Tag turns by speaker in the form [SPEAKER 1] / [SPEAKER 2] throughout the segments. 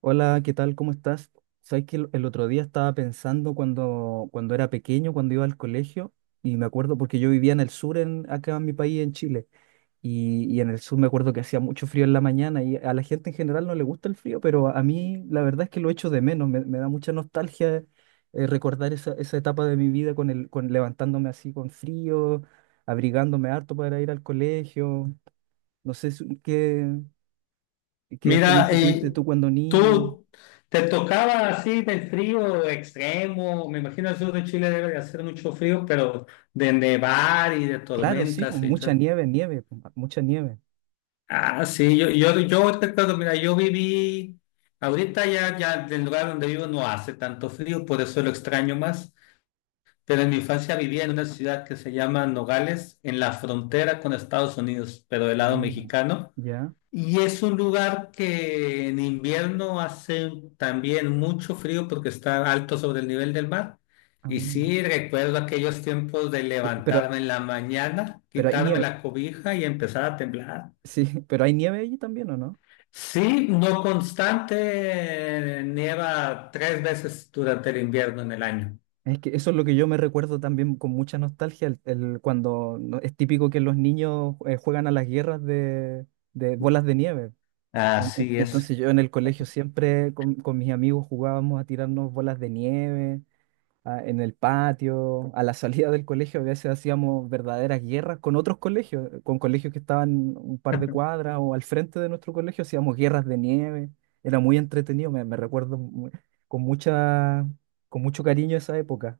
[SPEAKER 1] Hola, ¿qué tal? ¿Cómo estás? Sabes que el otro día estaba pensando cuando era pequeño, cuando iba al colegio, y me acuerdo porque yo vivía en el sur, acá en mi país, en Chile, y en el sur me acuerdo que hacía mucho frío en la mañana, y a la gente en general no le gusta el frío, pero a mí la verdad es que lo echo de menos, me da mucha nostalgia, recordar esa etapa de mi vida con levantándome así con frío, abrigándome harto para ir al colegio, no sé qué
[SPEAKER 2] Mira,
[SPEAKER 1] experiencia tuviste tú cuando niño.
[SPEAKER 2] tú te tocaba así del frío extremo. Me imagino el sur de Chile debe de hacer mucho frío, pero de nevar y de
[SPEAKER 1] Claro, sí, pues,
[SPEAKER 2] tormentas y
[SPEAKER 1] mucha
[SPEAKER 2] tal.
[SPEAKER 1] nieve, pues, mucha nieve.
[SPEAKER 2] Ah, sí, yo recuerdo, mira, yo viví, ahorita ya del lugar donde vivo no hace tanto frío, por eso lo extraño más, pero en mi infancia vivía en una ciudad que se llama Nogales, en la frontera con Estados Unidos, pero del lado
[SPEAKER 1] Ah,
[SPEAKER 2] mexicano.
[SPEAKER 1] ya.
[SPEAKER 2] Y es un lugar que en invierno hace también mucho frío porque está alto sobre el nivel del mar. Y
[SPEAKER 1] Ah.
[SPEAKER 2] sí, recuerdo aquellos tiempos de
[SPEAKER 1] Pe- Pero,
[SPEAKER 2] levantarme en la mañana,
[SPEAKER 1] pero hay
[SPEAKER 2] quitarme
[SPEAKER 1] nieve,
[SPEAKER 2] la cobija y empezar a temblar.
[SPEAKER 1] sí, pero hay nieve allí también, ¿o no?
[SPEAKER 2] Sí, no constante, nieva tres veces durante el invierno en el año.
[SPEAKER 1] Es que eso es lo que yo me recuerdo también con mucha nostalgia, cuando es típico que los niños juegan a las guerras de bolas de nieve. En- en-
[SPEAKER 2] Así es.
[SPEAKER 1] Entonces yo en el colegio siempre con mis amigos jugábamos a tirarnos bolas de nieve en el patio, a la salida del colegio, a veces hacíamos verdaderas guerras con otros colegios, con colegios que estaban un par de cuadras o al frente de nuestro colegio, hacíamos guerras de nieve, era muy entretenido, me recuerdo con mucha, con mucho cariño esa época.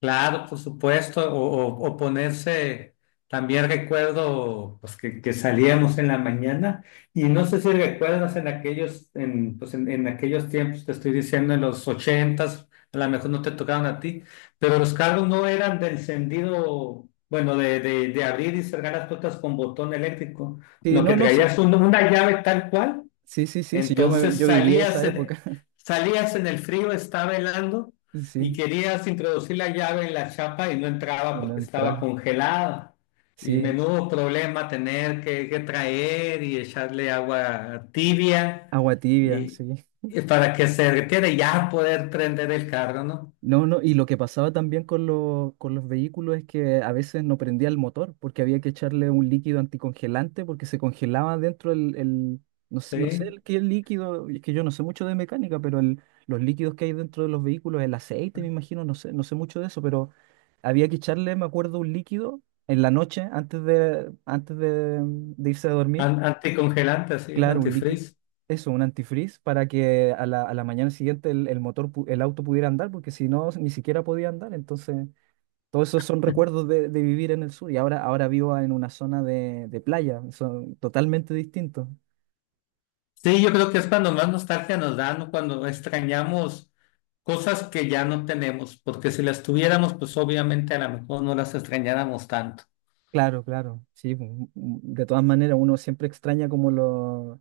[SPEAKER 2] Claro, por supuesto, o ponerse, también recuerdo pues, que salíamos en la mañana y no sé si recuerdas en aquellos, en, pues, en aquellos tiempos, te estoy diciendo en los ochentas, a lo mejor no te tocaron a ti, pero los carros no eran de encendido, bueno, de abrir y cerrar las puertas con botón eléctrico,
[SPEAKER 1] Sí,
[SPEAKER 2] no que
[SPEAKER 1] no, no, sí,
[SPEAKER 2] traías una llave tal cual.
[SPEAKER 1] sí, sí, sí, sí, yo, me-
[SPEAKER 2] Entonces
[SPEAKER 1] yo viví esa época,
[SPEAKER 2] salías en el frío, estaba helando y
[SPEAKER 1] sí,
[SPEAKER 2] querías introducir la llave en la chapa y no entraba
[SPEAKER 1] y no
[SPEAKER 2] porque estaba
[SPEAKER 1] entra,
[SPEAKER 2] congelada. Y
[SPEAKER 1] sí,
[SPEAKER 2] menudo problema tener que traer y echarle agua tibia
[SPEAKER 1] agua tibia,
[SPEAKER 2] y,
[SPEAKER 1] sí.
[SPEAKER 2] y para que se derritiera y ya poder prender el carro, ¿no?
[SPEAKER 1] No, no, y lo que pasaba también con los vehículos es que a veces no prendía el motor porque había que echarle un líquido anticongelante porque se congelaba dentro no sé
[SPEAKER 2] Sí,
[SPEAKER 1] el qué líquido, es que yo no sé mucho de mecánica, los líquidos que hay dentro de los vehículos, el aceite, me imagino, no sé, no sé mucho de eso, pero había que echarle, me acuerdo, un líquido en la noche antes de irse a dormir.
[SPEAKER 2] Anticongelante, sí, es
[SPEAKER 1] Claro, un líquido,
[SPEAKER 2] antifreeze.
[SPEAKER 1] eso, un antifreeze para que a la mañana siguiente el motor, el auto pudiera andar, porque si no, ni siquiera podía andar. Entonces, todos esos son recuerdos de vivir en el sur y ahora, ahora vivo en una zona de playa, son totalmente distintos.
[SPEAKER 2] Sí, yo creo que es cuando más nostalgia nos dan, ¿no? Cuando extrañamos cosas que ya no tenemos, porque si las tuviéramos, pues obviamente a lo mejor no las extrañáramos tanto.
[SPEAKER 1] Claro, claro, sí. Pues, de todas maneras, uno siempre extraña como lo.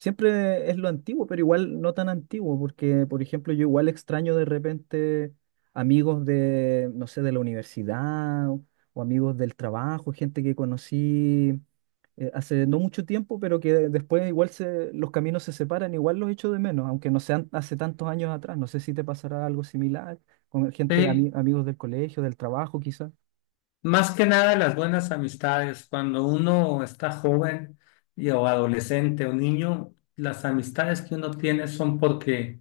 [SPEAKER 1] Siempre es lo antiguo, pero igual no tan antiguo, porque, por ejemplo, yo igual extraño de repente amigos de, no sé, de la universidad o amigos del trabajo, gente que conocí, hace no mucho tiempo, pero que después igual los caminos se separan, igual los echo de menos, aunque no sean hace tantos años atrás. No sé si te pasará algo similar con gente,
[SPEAKER 2] Sí,
[SPEAKER 1] amigos del colegio, del trabajo, quizás.
[SPEAKER 2] más que nada las buenas amistades. Cuando uno está joven y, o adolescente o niño, las amistades que uno tiene son porque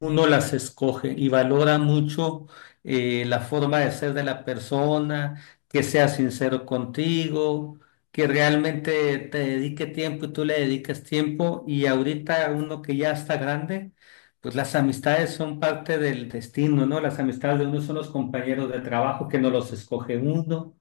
[SPEAKER 2] uno las escoge y valora mucho la forma de ser de la persona, que sea sincero contigo, que realmente te dedique tiempo y tú le dediques tiempo. Y ahorita uno que ya está grande, pues las amistades son parte del destino, ¿no? Las amistades de uno son los compañeros de trabajo que no los escoge uno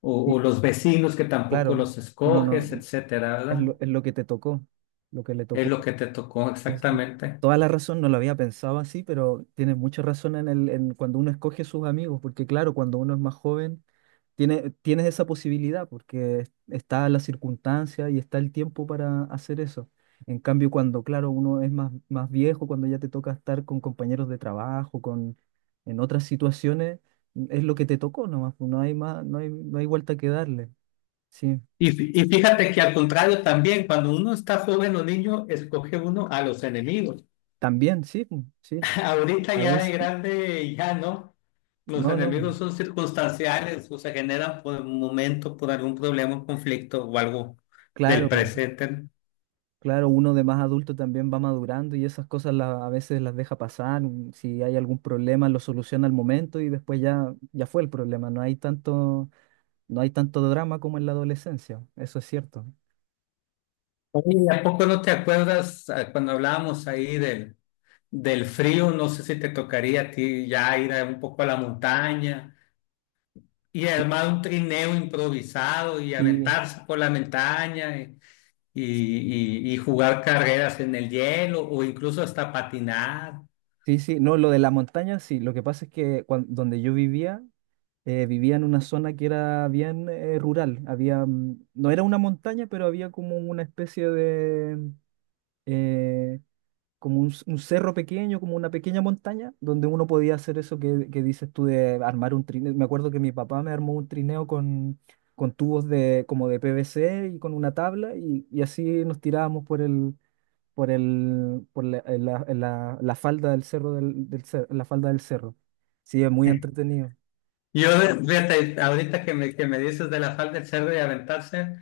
[SPEAKER 1] Y
[SPEAKER 2] o los vecinos que tampoco
[SPEAKER 1] claro,
[SPEAKER 2] los
[SPEAKER 1] uno no,
[SPEAKER 2] escoges, etcétera,
[SPEAKER 1] es
[SPEAKER 2] ¿verdad?
[SPEAKER 1] lo, es lo que te tocó, lo que le
[SPEAKER 2] Es
[SPEAKER 1] tocó.
[SPEAKER 2] lo que te tocó
[SPEAKER 1] Es
[SPEAKER 2] exactamente.
[SPEAKER 1] toda la razón, no lo había pensado así, pero tiene mucha razón en cuando uno escoge sus amigos, porque claro, cuando uno es más joven, tienes esa posibilidad, porque está la circunstancia y está el tiempo para hacer eso. En cambio, cuando, claro, uno es más, más viejo, cuando ya te toca estar con compañeros de trabajo, en otras situaciones, es lo que te tocó nomás, pues, no hay más, no hay vuelta que darle. Sí,
[SPEAKER 2] Y fíjate que al contrario también, cuando uno está joven o niño, escoge uno a los enemigos.
[SPEAKER 1] también, sí, pues, sí,
[SPEAKER 2] Ahorita
[SPEAKER 1] a
[SPEAKER 2] ya de
[SPEAKER 1] veces.
[SPEAKER 2] grande, ya no. Los
[SPEAKER 1] No, no,
[SPEAKER 2] enemigos son circunstanciales o se generan por un momento, por algún problema, un conflicto o algo del
[SPEAKER 1] claro,
[SPEAKER 2] presente, ¿no?
[SPEAKER 1] claro, uno de más adulto también va madurando y esas cosas a veces las deja pasar. Si hay algún problema, lo soluciona al momento y después ya, ya fue el problema. No hay tanto, drama como en la adolescencia, eso es cierto.
[SPEAKER 2] Oye, ¿y a poco no te acuerdas, cuando hablábamos ahí del frío? No sé si te tocaría a ti ya ir un poco a la montaña y
[SPEAKER 1] Sí,
[SPEAKER 2] armar un trineo improvisado y
[SPEAKER 1] sí,
[SPEAKER 2] aventarse por la montaña y y jugar carreras en el hielo o incluso hasta patinar.
[SPEAKER 1] sí, sí, no, lo de la montaña, sí, lo que pasa es que donde yo vivía, vivía en una zona que era bien rural, había, no era una montaña, pero había como una especie de, eh, como un cerro pequeño, como una pequeña montaña, donde uno podía hacer eso que dices tú de armar un trineo. Me acuerdo que mi papá me armó un trineo con tubos como de PVC y con una tabla y así nos tirábamos por el, por el, por la, en la, en la- la falda del cerro la falda del cerro. Sí, es muy entretenido.
[SPEAKER 2] Yo, fíjate, ahorita que que me dices de la falda del cerdo y aventarse,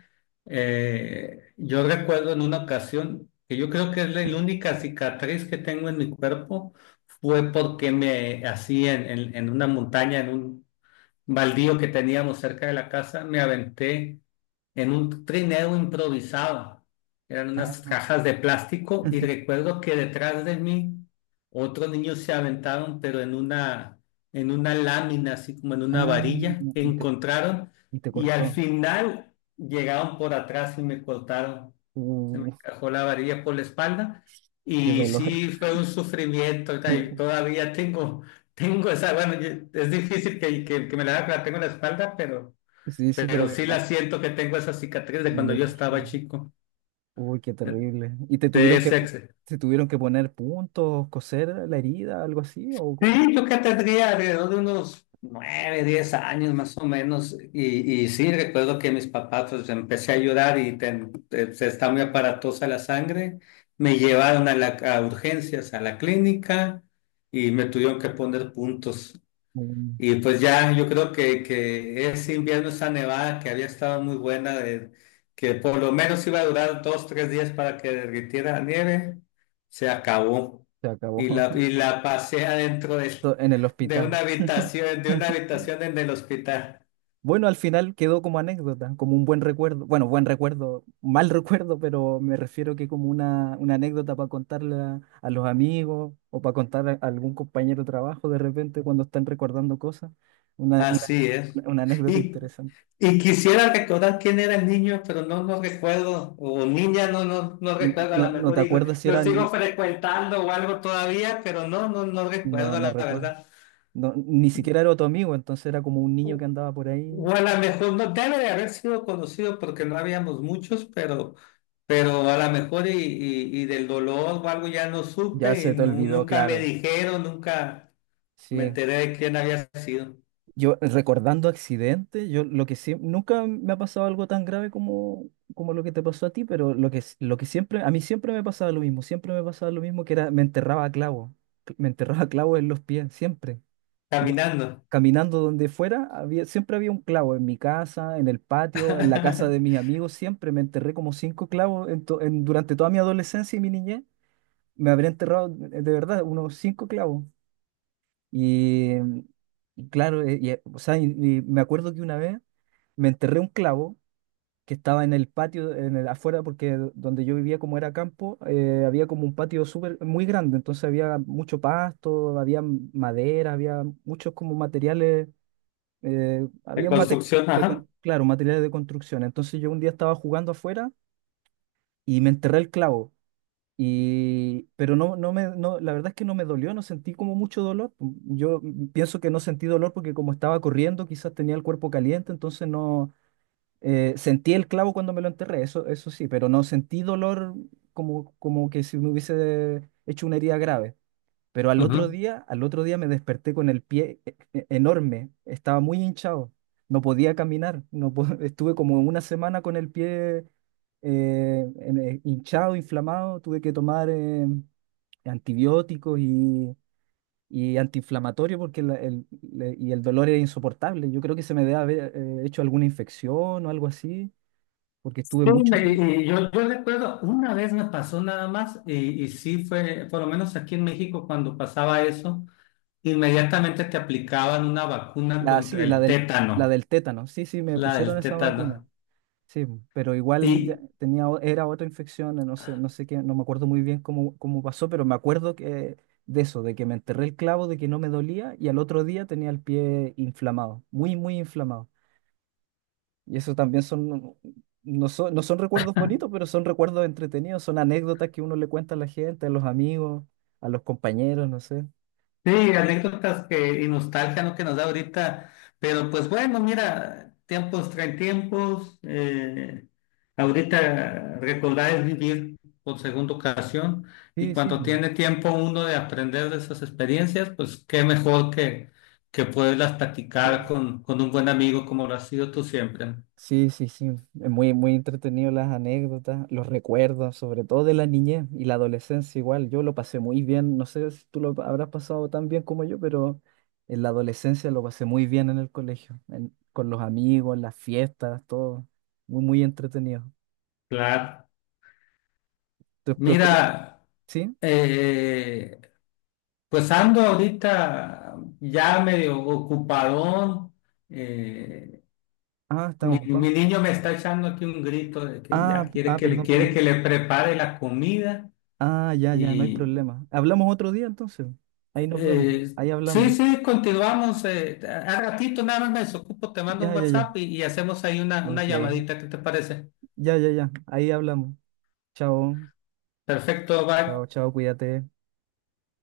[SPEAKER 2] yo recuerdo en una ocasión que yo creo que es la única cicatriz que tengo en mi cuerpo, fue porque me hacían en una montaña, en un baldío que teníamos cerca de la casa. Me aventé en un trineo improvisado. Eran unas cajas de plástico y recuerdo que detrás de mí otros niños se aventaron, pero en una lámina, así como en una
[SPEAKER 1] Ah,
[SPEAKER 2] varilla que
[SPEAKER 1] y te,
[SPEAKER 2] encontraron,
[SPEAKER 1] y te
[SPEAKER 2] y al
[SPEAKER 1] cortó.
[SPEAKER 2] final llegaron por atrás y me cortaron, se me
[SPEAKER 1] Uh,
[SPEAKER 2] encajó la varilla por la espalda
[SPEAKER 1] qué
[SPEAKER 2] y
[SPEAKER 1] dolor.
[SPEAKER 2] sí fue un sufrimiento. O sea, y todavía tengo esa, bueno, es difícil que me la tengo en la espalda,
[SPEAKER 1] Sí, sí,
[SPEAKER 2] pero, sí la siento que tengo esa cicatriz de
[SPEAKER 1] me lo
[SPEAKER 2] cuando yo estaba
[SPEAKER 1] imagino.
[SPEAKER 2] chico.
[SPEAKER 1] Uy, qué terrible. ¿Y te
[SPEAKER 2] de
[SPEAKER 1] tuvieron que,
[SPEAKER 2] ese, ex-
[SPEAKER 1] te tuvieron que poner puntos, coser la herida, algo así? ¿O, o-
[SPEAKER 2] Sí, yo que tendría alrededor de unos 9, 10 años más o menos, y sí, recuerdo que mis papás, pues empecé a llorar y se está muy aparatosa la sangre. Me llevaron a urgencias, a la clínica, y me tuvieron que poner puntos.
[SPEAKER 1] o
[SPEAKER 2] Y pues ya, yo creo que ese invierno, esa nevada que había estado muy buena, de- que por lo menos iba a durar 2, 3 días para que derritiera la nieve, se acabó.
[SPEAKER 1] se acabó?
[SPEAKER 2] Y la, y la pasé adentro de,
[SPEAKER 1] ¿En el hospital?
[SPEAKER 2] de una habitación en el hospital.
[SPEAKER 1] Bueno, al final quedó como anécdota, como un buen recuerdo. Bueno, buen recuerdo, mal recuerdo, pero me refiero que como una anécdota para contarle a los amigos o para contar a algún compañero de trabajo de repente cuando están recordando cosas. Una, una,
[SPEAKER 2] Así es.
[SPEAKER 1] una anécdota
[SPEAKER 2] Y,
[SPEAKER 1] interesante.
[SPEAKER 2] y quisiera recordar quién era el niño, pero no, no recuerdo, o niña, no, no, no recuerdo, a lo
[SPEAKER 1] No, no te
[SPEAKER 2] mejor y
[SPEAKER 1] acuerdas si
[SPEAKER 2] lo
[SPEAKER 1] era.
[SPEAKER 2] sigo frecuentando o algo todavía, pero no, no, no
[SPEAKER 1] No,
[SPEAKER 2] recuerdo
[SPEAKER 1] no
[SPEAKER 2] la
[SPEAKER 1] recuerdo.
[SPEAKER 2] verdad.
[SPEAKER 1] No, ni siquiera era tu amigo, entonces era como un niño que andaba por
[SPEAKER 2] O
[SPEAKER 1] ahí.
[SPEAKER 2] a lo mejor no debe de haber sido conocido porque no habíamos muchos, pero a lo mejor y, y del dolor o algo ya no
[SPEAKER 1] Ya
[SPEAKER 2] supe y
[SPEAKER 1] se te olvidó,
[SPEAKER 2] nunca me
[SPEAKER 1] claro.
[SPEAKER 2] dijeron, nunca me
[SPEAKER 1] Sí.
[SPEAKER 2] enteré de quién había sido.
[SPEAKER 1] Yo recordando accidentes, yo lo que siempre, nunca me ha pasado algo tan grave como lo que te pasó a ti, pero lo que siempre, a mí siempre me pasaba lo mismo, siempre me pasaba lo mismo que era, me enterraba a clavo, en los pies, siempre. Do-
[SPEAKER 2] Caminando.
[SPEAKER 1] Caminando donde fuera, había, siempre había un clavo en mi casa, en el patio, en la casa de mis amigos, siempre me enterré como cinco clavos en durante toda mi adolescencia y mi niñez. Me habría enterrado de verdad unos cinco clavos. Y, y claro, o sea, y me acuerdo que una vez me enterré un clavo que estaba en el patio, afuera, porque donde yo vivía, como era campo, había como un patio súper muy grande, entonces había mucho pasto, había madera, había muchos como materiales,
[SPEAKER 2] De
[SPEAKER 1] había materiales
[SPEAKER 2] construcción, ajá.
[SPEAKER 1] claro, materiales de construcción. Entonces yo un día estaba jugando afuera y me enterré el clavo. Y, pero no, no me, no, la verdad es que no me dolió, no sentí como mucho dolor. Yo pienso que no sentí dolor porque como estaba corriendo, quizás tenía el cuerpo caliente, entonces no, sentí el clavo cuando me lo enterré, eso sí, pero no sentí dolor como que si me hubiese hecho una herida grave. Pero
[SPEAKER 2] Ujú.
[SPEAKER 1] al otro día me desperté con el pie enorme, estaba muy hinchado, no podía caminar, no po- estuve como una semana con el pie hinchado, inflamado, tuve que tomar antibióticos y antiinflamatorio porque la- el, le- y el dolor era insoportable. Yo creo que se me debe haber hecho alguna infección o algo así, porque
[SPEAKER 2] Sí,
[SPEAKER 1] estuve muchos
[SPEAKER 2] me-
[SPEAKER 1] días.
[SPEAKER 2] y- y yo, yo recuerdo, una vez me pasó nada más y sí fue, por lo menos aquí en México cuando pasaba eso, inmediatamente te aplicaban una vacuna contra
[SPEAKER 1] Sí, la
[SPEAKER 2] el
[SPEAKER 1] del, la
[SPEAKER 2] tétano,
[SPEAKER 1] del tétano, sí, sí, me
[SPEAKER 2] la
[SPEAKER 1] pusieron
[SPEAKER 2] del
[SPEAKER 1] esa vacuna.
[SPEAKER 2] tétano.
[SPEAKER 1] Sí, pero igual ya
[SPEAKER 2] Y,
[SPEAKER 1] tenía, era otra infección, no sé, no sé qué, no me acuerdo muy bien cómo pasó, pero me acuerdo que de eso, de que me enterré el clavo, de que no me dolía y al otro día tenía el pie inflamado, muy, muy inflamado. Y eso también son, no son, no son recuerdos bonitos, pero son recuerdos entretenidos, son anécdotas que uno le cuenta a la gente, a los amigos, a los compañeros, no sé.
[SPEAKER 2] sí, anécdotas que, y nostalgia, ¿no? Que nos da ahorita, pero pues bueno, mira, tiempos traen tiempos, ahorita recordar es vivir por segunda ocasión, y
[SPEAKER 1] Sí, sí.
[SPEAKER 2] cuando tiene tiempo uno de aprender de esas experiencias, pues qué mejor que poderlas platicar con un buen amigo como lo has sido tú siempre.
[SPEAKER 1] Sí, sí, sí. Es muy, muy entretenido las anécdotas, los recuerdos, sobre todo de la niñez y la adolescencia igual. Yo lo pasé muy bien. No sé si tú lo habrás pasado tan bien como yo, pero en la adolescencia lo pasé muy bien en el colegio, con los amigos, las fiestas, todo. Muy, muy entretenido.
[SPEAKER 2] Claro.
[SPEAKER 1] ¿Tu experiencia?
[SPEAKER 2] Mira,
[SPEAKER 1] ¿Sí?
[SPEAKER 2] eh, pues ando ahorita ya medio ocupadón. eh,
[SPEAKER 1] Ah, estás
[SPEAKER 2] Mi
[SPEAKER 1] ocupado.
[SPEAKER 2] niño me está echando aquí un grito de que
[SPEAKER 1] Ah,
[SPEAKER 2] ya quiere
[SPEAKER 1] ah, perdón,
[SPEAKER 2] que
[SPEAKER 1] perdón.
[SPEAKER 2] le prepare la comida
[SPEAKER 1] Ah, ya, ya, no hay
[SPEAKER 2] y
[SPEAKER 1] problema. Hablamos otro día entonces. Ahí nos vemos.
[SPEAKER 2] eh,
[SPEAKER 1] Ahí
[SPEAKER 2] sí,
[SPEAKER 1] hablamos.
[SPEAKER 2] sí, continuamos. A ratito nada más me desocupo, te mando
[SPEAKER 1] Ya,
[SPEAKER 2] un
[SPEAKER 1] ya, ya.
[SPEAKER 2] WhatsApp y hacemos ahí una
[SPEAKER 1] Ok.
[SPEAKER 2] llamadita, ¿qué te parece?
[SPEAKER 1] Ya, ya, ya. Ahí hablamos. Chao.
[SPEAKER 2] Perfecto, bye.
[SPEAKER 1] Chao, chao, cuídate.